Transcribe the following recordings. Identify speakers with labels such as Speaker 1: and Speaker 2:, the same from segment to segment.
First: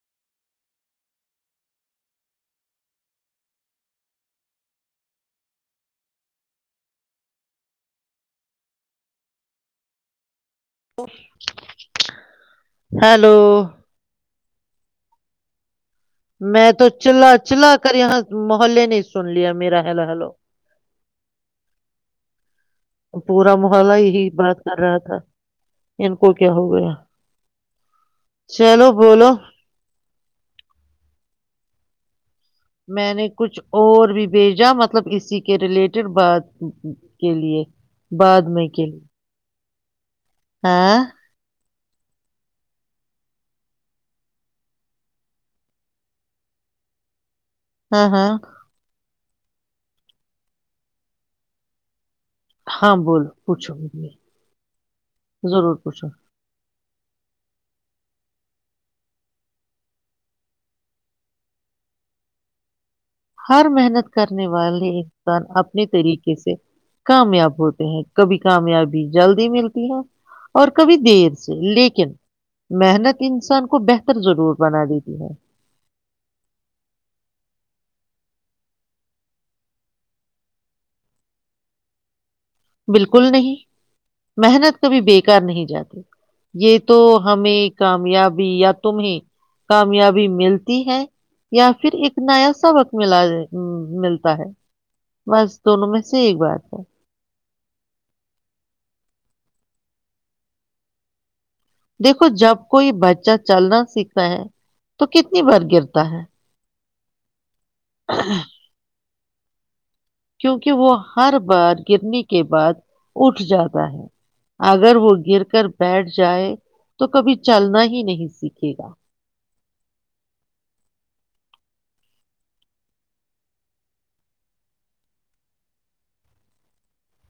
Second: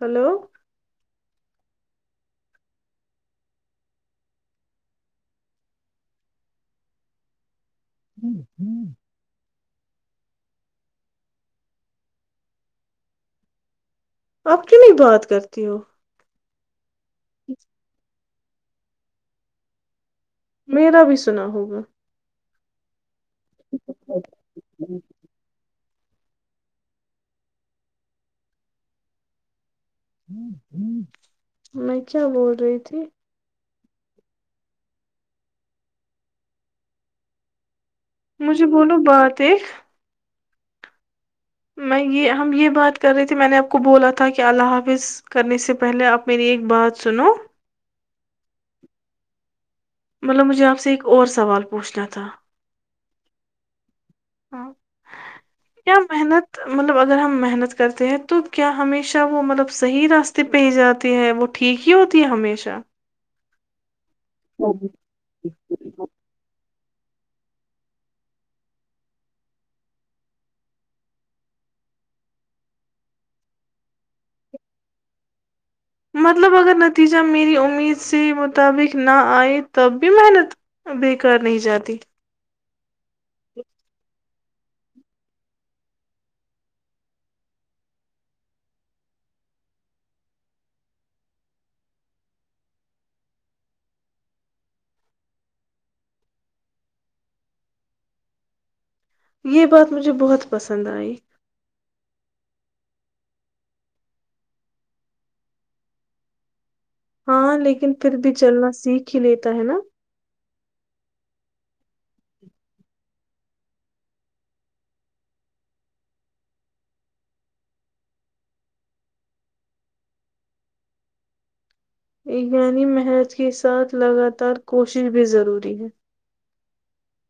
Speaker 1: Hello ہوں ہوں
Speaker 2: hello
Speaker 1: آپ کیوں نہیں بات کرتی ہو
Speaker 2: میں تو چلہ چلا کر یہاں سے محلے نہیں سن لیا میرا حل حلو
Speaker 1: میرا بھی سنا ہوگا
Speaker 2: پورا محلہ ہی بات کر رہا تھا ان کو کیا ہو گیا چلو بولو
Speaker 1: ہ نہیں کیا بول رہی تھی
Speaker 2: میں نے کچھ اور بھی بھیجا مطلب اسی کے ریلیٹڈ بات کے لیے
Speaker 1: مجھے بولو بات ایک
Speaker 2: آاں
Speaker 1: میں یہ ہم یہ بات کر رہے تھے میں نے آپ کو بولا تھا کہ اللہ حافظ کرنے سے پہلے آپ میری ایک بات سنو
Speaker 2: ہاں ہاں
Speaker 1: مطلب مجھے آپ سے ایک اور سوال پوچھنا تھا
Speaker 2: ہاں بولو پوچھو مجھے
Speaker 1: ہ
Speaker 2: ضرور
Speaker 1: کیا
Speaker 2: پوچھو
Speaker 1: محنت مطلب اگر ہم محنت کرتے ہیں تو کیا ہمیشہ وہ مطلب صحیح راستے پہ ہی جاتے ہیں وہ ٹھیک ہی ہوتی ہے ہمیشہ
Speaker 2: ہر محنت کرنے
Speaker 1: ہ
Speaker 2: والے انسان اپنے طریقے سے کامیاب ہوتے ہیں کبھی کامیابی جلدی ملتی ہے اور کبھی دیر سے لیکن محنت انسان کو بہتر ضرور بنا دیتی ہے
Speaker 1: مطلب اگر نتیجہ میری امید سے مطابق نہ آئے تب بھی محنت بےیکار نہیں جاتی
Speaker 2: بالکل نہیں محنت کبھی بےیکار نہیں جاتی یہ تو ہمیں کامیابی یا تمہیں کامیابی ملتی ہے یا پھر ایک نیا سبق ملا ملتا ہے بس دونوں میں سے ایک بات ہے
Speaker 1: یہ بات مجھے بہت پسند آئی
Speaker 2: دیکھو جب کوئی بچہ چلنا سیکھتا ہے تو کتنی بار گرتا ہے
Speaker 1: ہاں ل لیکن پھر بھی چلنا سیکھ ک لیتا ہے نا
Speaker 2: کیکہ وہ ہر بار گرنے کے بعد اٹھ جاتا ہے اگر وہ گر کر بیٹھ جائے تو کبھی چلنا ہی نہیں سیکھے گا
Speaker 1: یعنی محنت کے ساتھ لگاتار کوشش بھی ضروری ہے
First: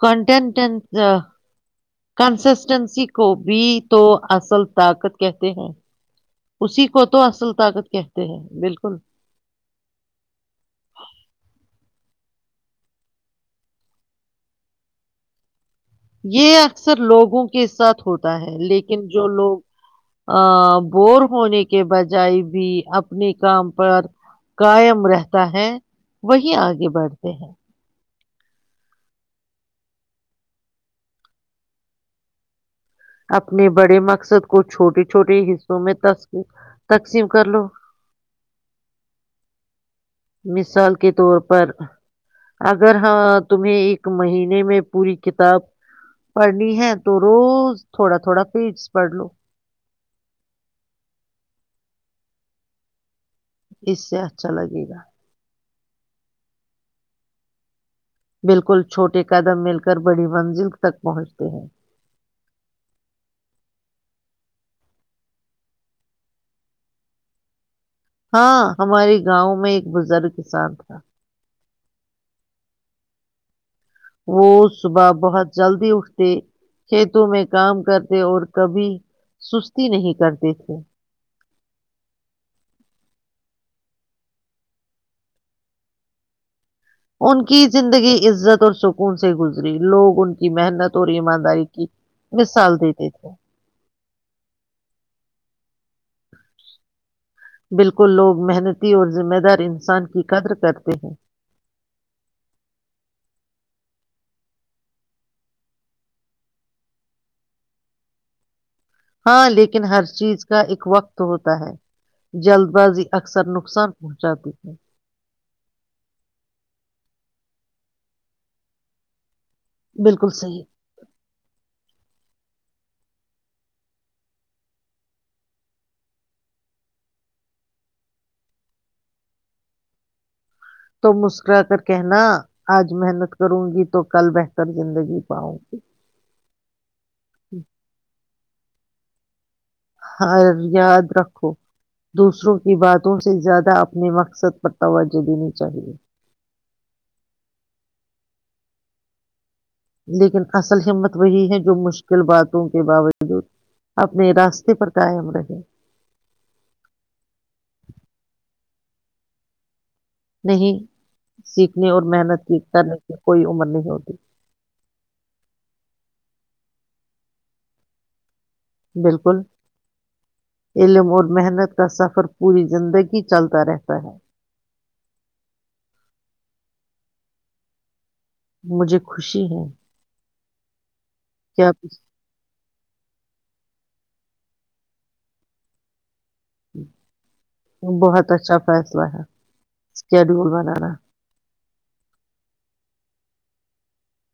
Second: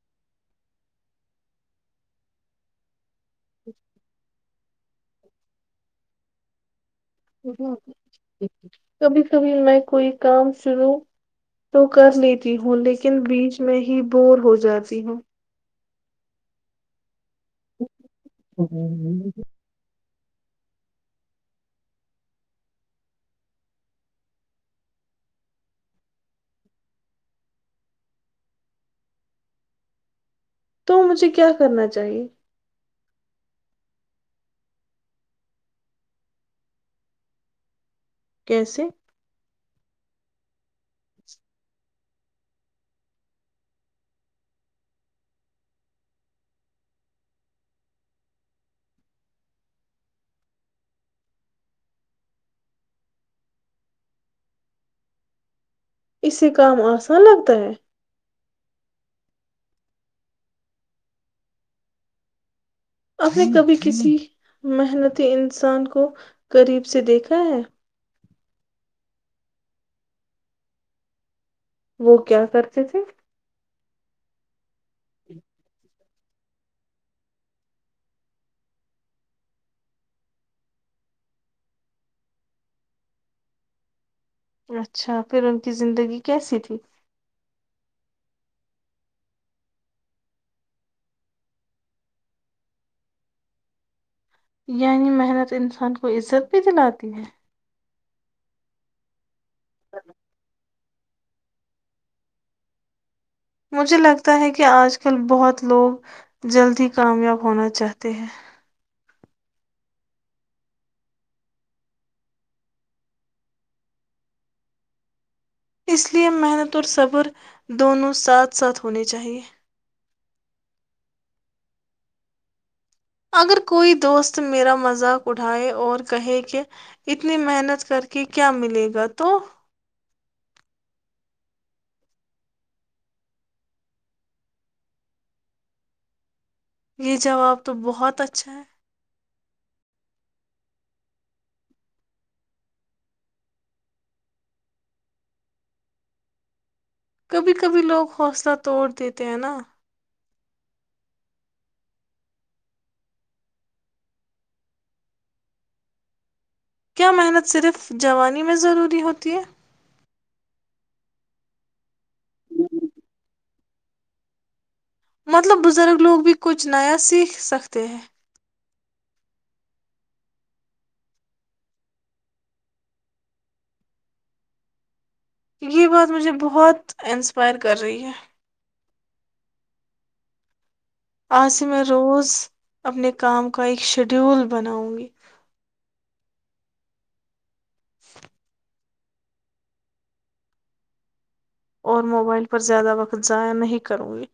Speaker 2: ک کنٹن کوبھی تو اصل طاقت کہتے ہیں اسی کو تو اصل طاقت کہتے ہیں بالکل
Speaker 1: کبھی کبھی میں کوئی کام شروع تو کر لی ت ہوں لیکن بیچ میں ہی بور ہو جاتی ہوں
Speaker 2: یہ اکثر لوگوں کے ساتھ ہوتا ہے لیکن جو لوگ ا بور ہونے کے بجائے بھی اپنے کام پر کاائم رہتا ہے وہی آگے بڑھتے ہیں
Speaker 1: تو مجھے کیا کرنا چاہیے
Speaker 2: اپنے بڑے مقصد کو چھوٹے چھوٹے حصوں میں ت تقسیم کر لو
Speaker 1: کیسے
Speaker 2: مثال کے طور پر اگر ہاں تمہیں ایک مہینے میں پوری کتاب پڑھنی ہے تو روز تھوڑا تھوڑا فیس پڑھ لو اس سے اچھا لگے گا
Speaker 1: اسسی کام آنا لگتا ہے
Speaker 2: بالکل چھوٹے قدم مل کر بڑی منزل تک پہنچتے ہیں
Speaker 1: آ نے کبھی کسی محنتی انسان کو قریب سے دیکھا ہے
Speaker 2: ہاں ہمارے گاؤں میں ایک بزرگ کسان تھا
Speaker 1: وہ کیا کرتے تھے
Speaker 2: وہ صبح بہت جلدی اٹھ کھیتوں میں کام کرتے اور کبھی سستی نہیں کرتے تھے
Speaker 1: اچھا پھر ان کی زندگی کیسی تھی
Speaker 2: ان کی زندگی عزت اور سکون سے گزری لوگ ان کی محنت اور ایمانداری کی مثال دیتے تھے
Speaker 1: یعنی محنت انسان کو عزت بھی دلاتی ہے
Speaker 2: بالکل لوگ محنتی اور ذمہ دار انسان کی قدر کرتی ا
Speaker 1: مجھے لگتا ہے کہ آج کل بہت لوگ جلد ہی کامیاب ہونا چاہتے ہیں
Speaker 2: ہاں لیکن ہر چیز کا ایک وقت ہوتا ہے جلد بازی اکثر نقصان پہنچاتی ہے
Speaker 1: اس لیے محنت اور صبر دونوں ساتھ ساتھ ہونے چاہیے
Speaker 2: بالکل صحیح
Speaker 1: اگر کوئی دوست میرا مذاق اٹھائے اور کہے کہ اتنی محنت کر کےے کیا ملے گا تو
Speaker 2: تو مسکرا کر کہنا آج محنت کروں گی تو کل بہتر زندگی پاؤں گی
Speaker 1: یہ جواب تو بہت اچھا ہے
Speaker 2: ہر یاد رکھو دوسروں کی باتوں سے زیادہ اپنے مقصد پر توجہ دینی چاہیے
Speaker 1: کبھی کبھی لوگ حوصلہ توڑ دیتے ہیں نا
Speaker 2: لیکن اصل ہمت وہی ہے جو مشکل باتوں کے باوجود اپنے راستے پر قائم رہے
Speaker 1: کیا محنت صرف جوانی میں ضروری ہوتی ہے؟
Speaker 2: نہیں سیکھنے اور محنت کرنے کی کوئی عمر نہیں ہوتی
Speaker 1: مطلب بزرگ لوگ بھی کچھ نیا سیکھ سکتے ہیں
Speaker 2: بالکل علم اور محنت کا سفر پوری زندگی چلتا رہتا ہے
Speaker 1: یہ بات مجھے بہت انسپائر کر رہی ہے
Speaker 2: مجھے خوشی ہے
Speaker 1: آج
Speaker 2: کہ
Speaker 1: سے میں
Speaker 2: آپ اس
Speaker 1: روز اپنے کام کو کا ایک شیڈیول بناؤں گی
Speaker 2: ہی بہت اچھا فیس شڈیول بنانا
Speaker 1: اور موبائل پر زیادہ وقت ضائع نہیں کروں گی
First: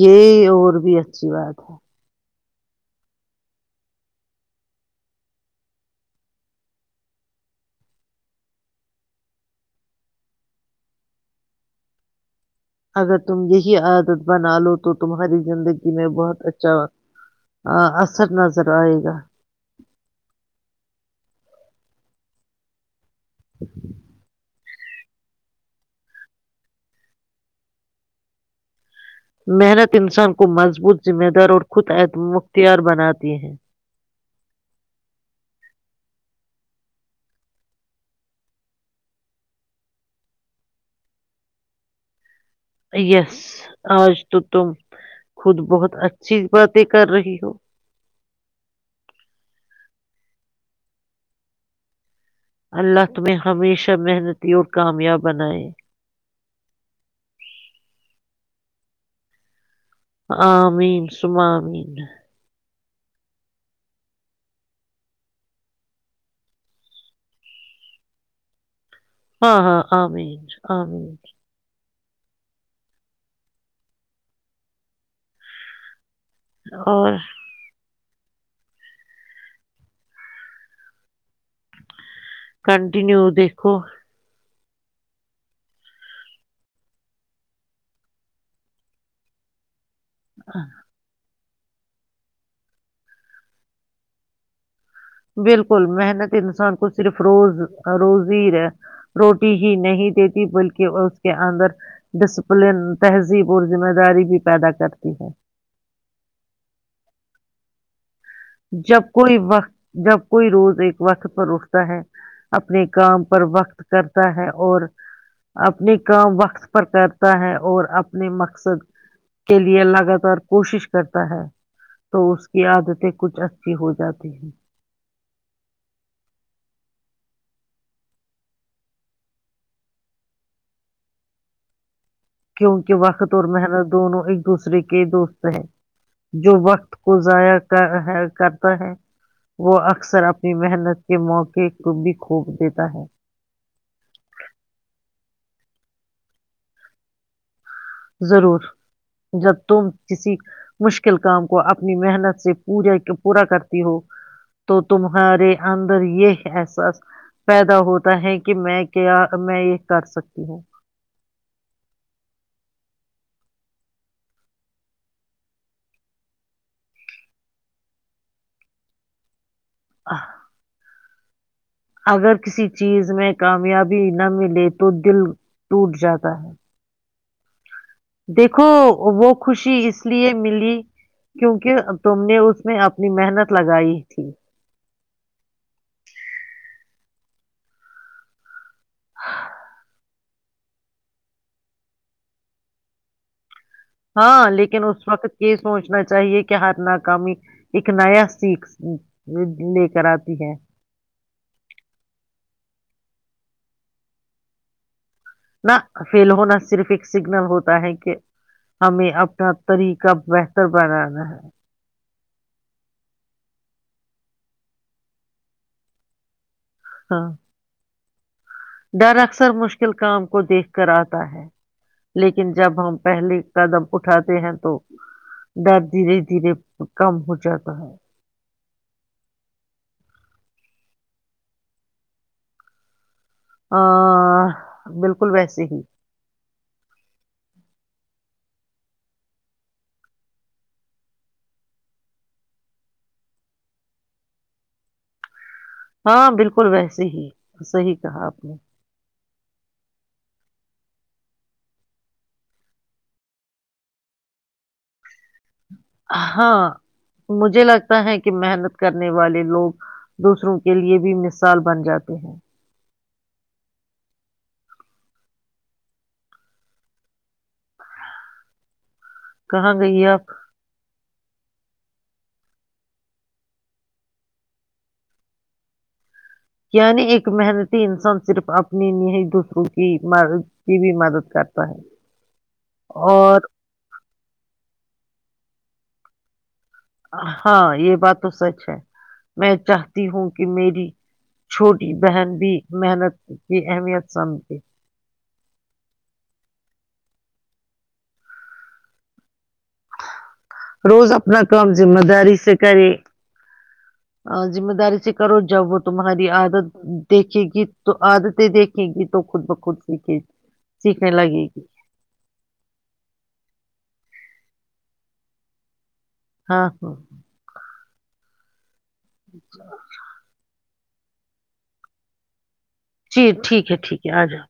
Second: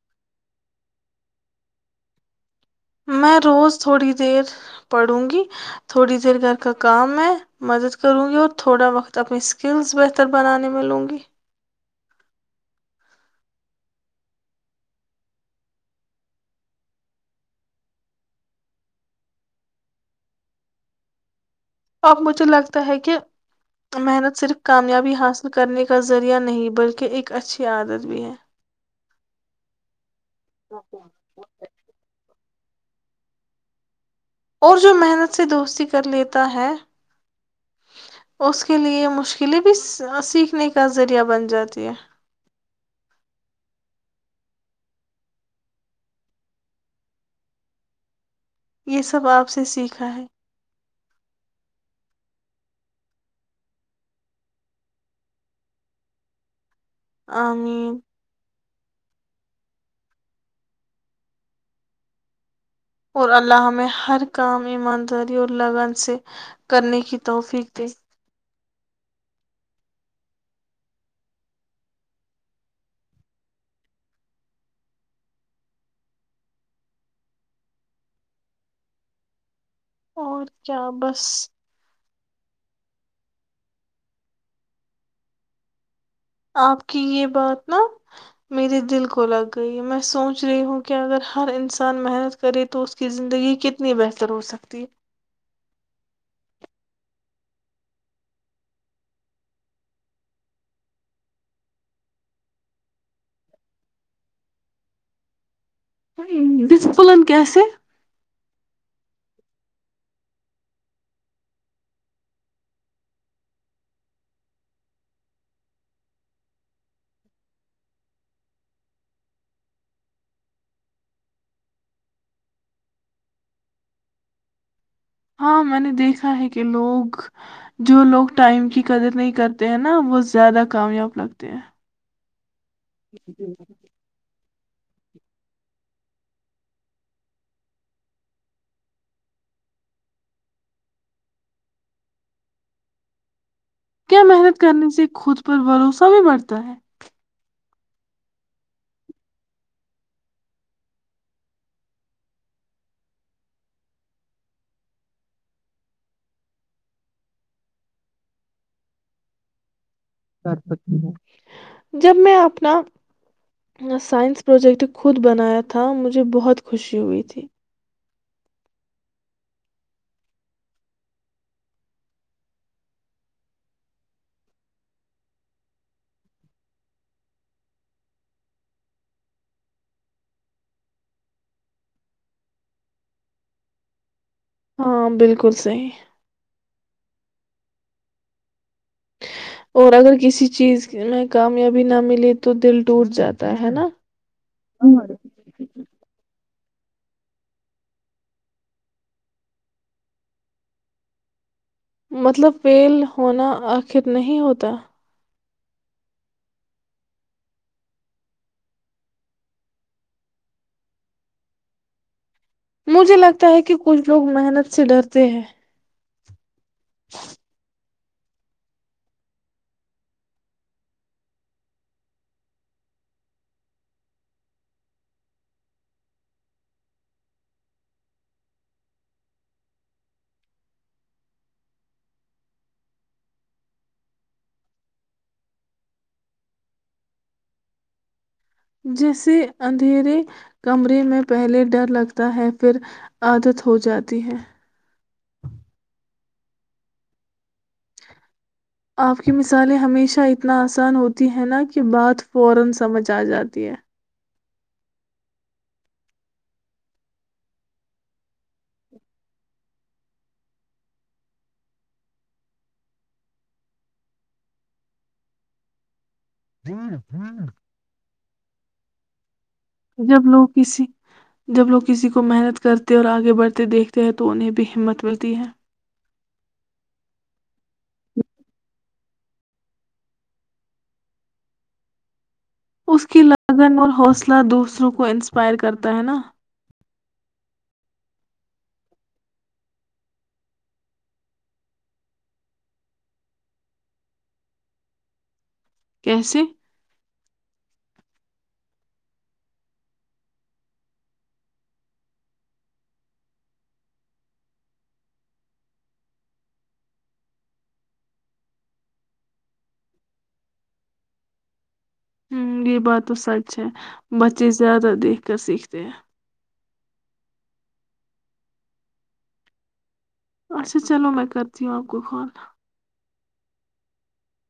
Speaker 2: یہ اور بھی اچھی بات ہے
Speaker 1: میں روز تھوڑی دیر پڑھوں گی تھوڑی دیر گھر کا کام ہے مدد کروں گی اور تھوڑا وقت اپنی اسکلز بہتر بنانے میں لوں گی
Speaker 2: اگر تم یہی عادت بنا لو تو تمہاری زندگی میں بہت اچھا اثر نظر آئے گا
Speaker 1: اب مجھے لگتا ہے کہ تو محنت صرف کامیابی حاصل کرنے کا ذریعہ نہیں بلکہ ایک اچھی عادت بھی ہے
Speaker 2: محنت انسان کو مضبوط
Speaker 1: ہ
Speaker 2: ذمہ دار اور خود اعت مت اختیار بناتی ہیں
Speaker 1: اور جو محنت سے دوستی کر لیتا ہے اس کے لئے مشکلیں بھی سیکھنے کا ذریعہ بن جاتی ہے
Speaker 2: یس آج تو تم خود بہت اچھی باتیں کر رہی ہو
Speaker 1: یہ سب آپ سے سیکھا ہے
Speaker 2: اللہ تمہیں ہمیشہ محنتی اور کامیاب بنائے
Speaker 1: ا
Speaker 2: آ مین سم مین
Speaker 1: اور الللہ ہمہ ہر کام ایمانداری اور لگن سے کرنے کی توفیق دے
Speaker 2: ہاں ہاں ع آ اور
Speaker 1: اور کیا بس
Speaker 2: کنٹیینیو دیکھو
Speaker 1: آپ کی یہ بات نا میرے دل کو لگ گئی ہے میں سوچ رہی ہوں کہ اگر ہر انسان محنت کرے تو اس کی زندگی کتنی بہتر ہو سکتی
Speaker 2: بالکل محنت انسان کو صرف روز روزی روٹی ہی نہیں دیتی بلکہ اس کے اندر ڈسپلن تہذیب اور ذمہ داری بھی پیدا کرتی ہے
Speaker 1: د پلن کی سے
Speaker 2: جب کوئی وقت جب کوئی روز ایک وقت پر اٹھتا ہے اپنے کام پر وقت کرتا ہے اور اپنے کام وقت پر کرتا ہے اور اپنے مقصد کے لیے لگاتار کوشش کرتا ہے تو اس کی عادتیں کچھ اچھے ہو جاتے ہیں
Speaker 1: ہاں میں نے دیکھا ہے کہ لوگ جو لوگ ٹائم کی قدر نہیں کرتے ہیں نا وہ زیادہ کامیاب لگتے ہیں
Speaker 2: کیونکہ وقت اور محنت دونوں ایک دوسرے کے دوست ہے جو وقت کو ضائع کرتا ہے وہ اکثر اپنی محنت کے موقع کو بھی کھوپ دیتا ہے
Speaker 1: کیا محنت کرنے سے خود پر بھروسہ بھی بڑھتا ہے
Speaker 2: ضرور جب تم کسی مشکل کام کو اپنی محنت سے پا پورا کرتی ہو تو تمہارے اندر یہ احساس پیدا ہوتا ہے کہ میں کیا میں یہ کر سکتی
Speaker 1: کر
Speaker 2: ہوں
Speaker 1: سکتی ہ جب میں اپنا میں سائنس پروجیکٹ خود بنایا تھا مجھے بہت خوشی ہوئی تھی
Speaker 2: اچھا اگر کسی چیز میں کامیابی نہ ملے تو دل ٹوٹ جاتا ہے دیکھو وہ خوشی اس لیے ملی کیونکہ تم نے اس میں اپنی محنت لگائی تھی
Speaker 1: ہاں بالکل صحیح اور اگر کسی چیز میں کامیابی نہ ملے تو دل ٹوٹ جاتا ہے نا
Speaker 2: ہاں لیکن اس وقت یہ سوچنا چاہیے کہ ہھ ناکامی ایک نیا سیکھ لے کر آتی ہے
Speaker 1: مطلب فیل ہونا آخر نہیں ہوتا
Speaker 2: ن فیل ہونا صرف ایک سگنل ہوتا ہے کہ ہمیں اپنا طریقہ بہتر بنانا ہے
Speaker 1: مجھے لگتا ہے کہ کچھ لوگ محنت سے ڈرتے ہیں
Speaker 2: ہاں ڈر اکثر مشکل کام کو دیکھ کر آتا ہے لیکن جب ہم پہلے قدم اٹھاتے ہیں تو ڈر دھیرے دھیرے کم ہو جاتا ہے ہ بالکل ویسے ہی
Speaker 1: جیسے اندھیرے کمرے میں پہلے ڈر لگتا ہے پھر عادت ہو جاتی ہے
Speaker 2: ہاں بالکل ویسے ہیس ہی کہا آپ نے
Speaker 1: آپ کی مثالیں ہمیشہ اتنا آسان ہوتی ہے نا کہ بات فورا سمجھ آ جاتی ہے
Speaker 2: ہاں مجھے لگتا ہے کہ محنت کرنے والے لوگ دوسروں کے لیے بھی مثال بن جاتے ہیں کہاں گئی
Speaker 1: جب
Speaker 2: آپ
Speaker 1: لوگ کسی جب لوگ کسی کو محنت کرتے اور آگے بڑھتے دیکھتے ہیں تو انہیں بھی ہمت ملتی ہے
Speaker 2: یعنی ایک محنتی انسان صرف اپنی نہی دوسروں کی کی بھی مدد کرتا ہے
Speaker 1: اس کی
Speaker 2: اور
Speaker 1: لگن اور حوصلہ دوسروں کو ان پائر کرتا ہے نا
Speaker 2: ہاں یہ بات تو سچ ہے میں چاہتی ہوں کہ میری چھوٹی بہن بھی محنت کی اہمیت سمجھے
Speaker 1: کیسے
Speaker 2: روز اپنا کام ذمہ داری سے کرے ذمہ داری سے کرو جب وہ تمہاری عادت دیکھے گی تو عادتیں دیکھیں گی تو خود بخود سیکھے سیکھنے لگے گی
Speaker 1: ہ یہ بات تو سچ ہے بچے زیادہ دیکھ کر سیکھتے ہیں
Speaker 2: ہاں ہاں ہ اچھا
Speaker 1: اچھا چلو میں کرتی ہوں آپ کو کال
Speaker 2: جی ٹھیک ہے ٹھیک ہے آ جاؤ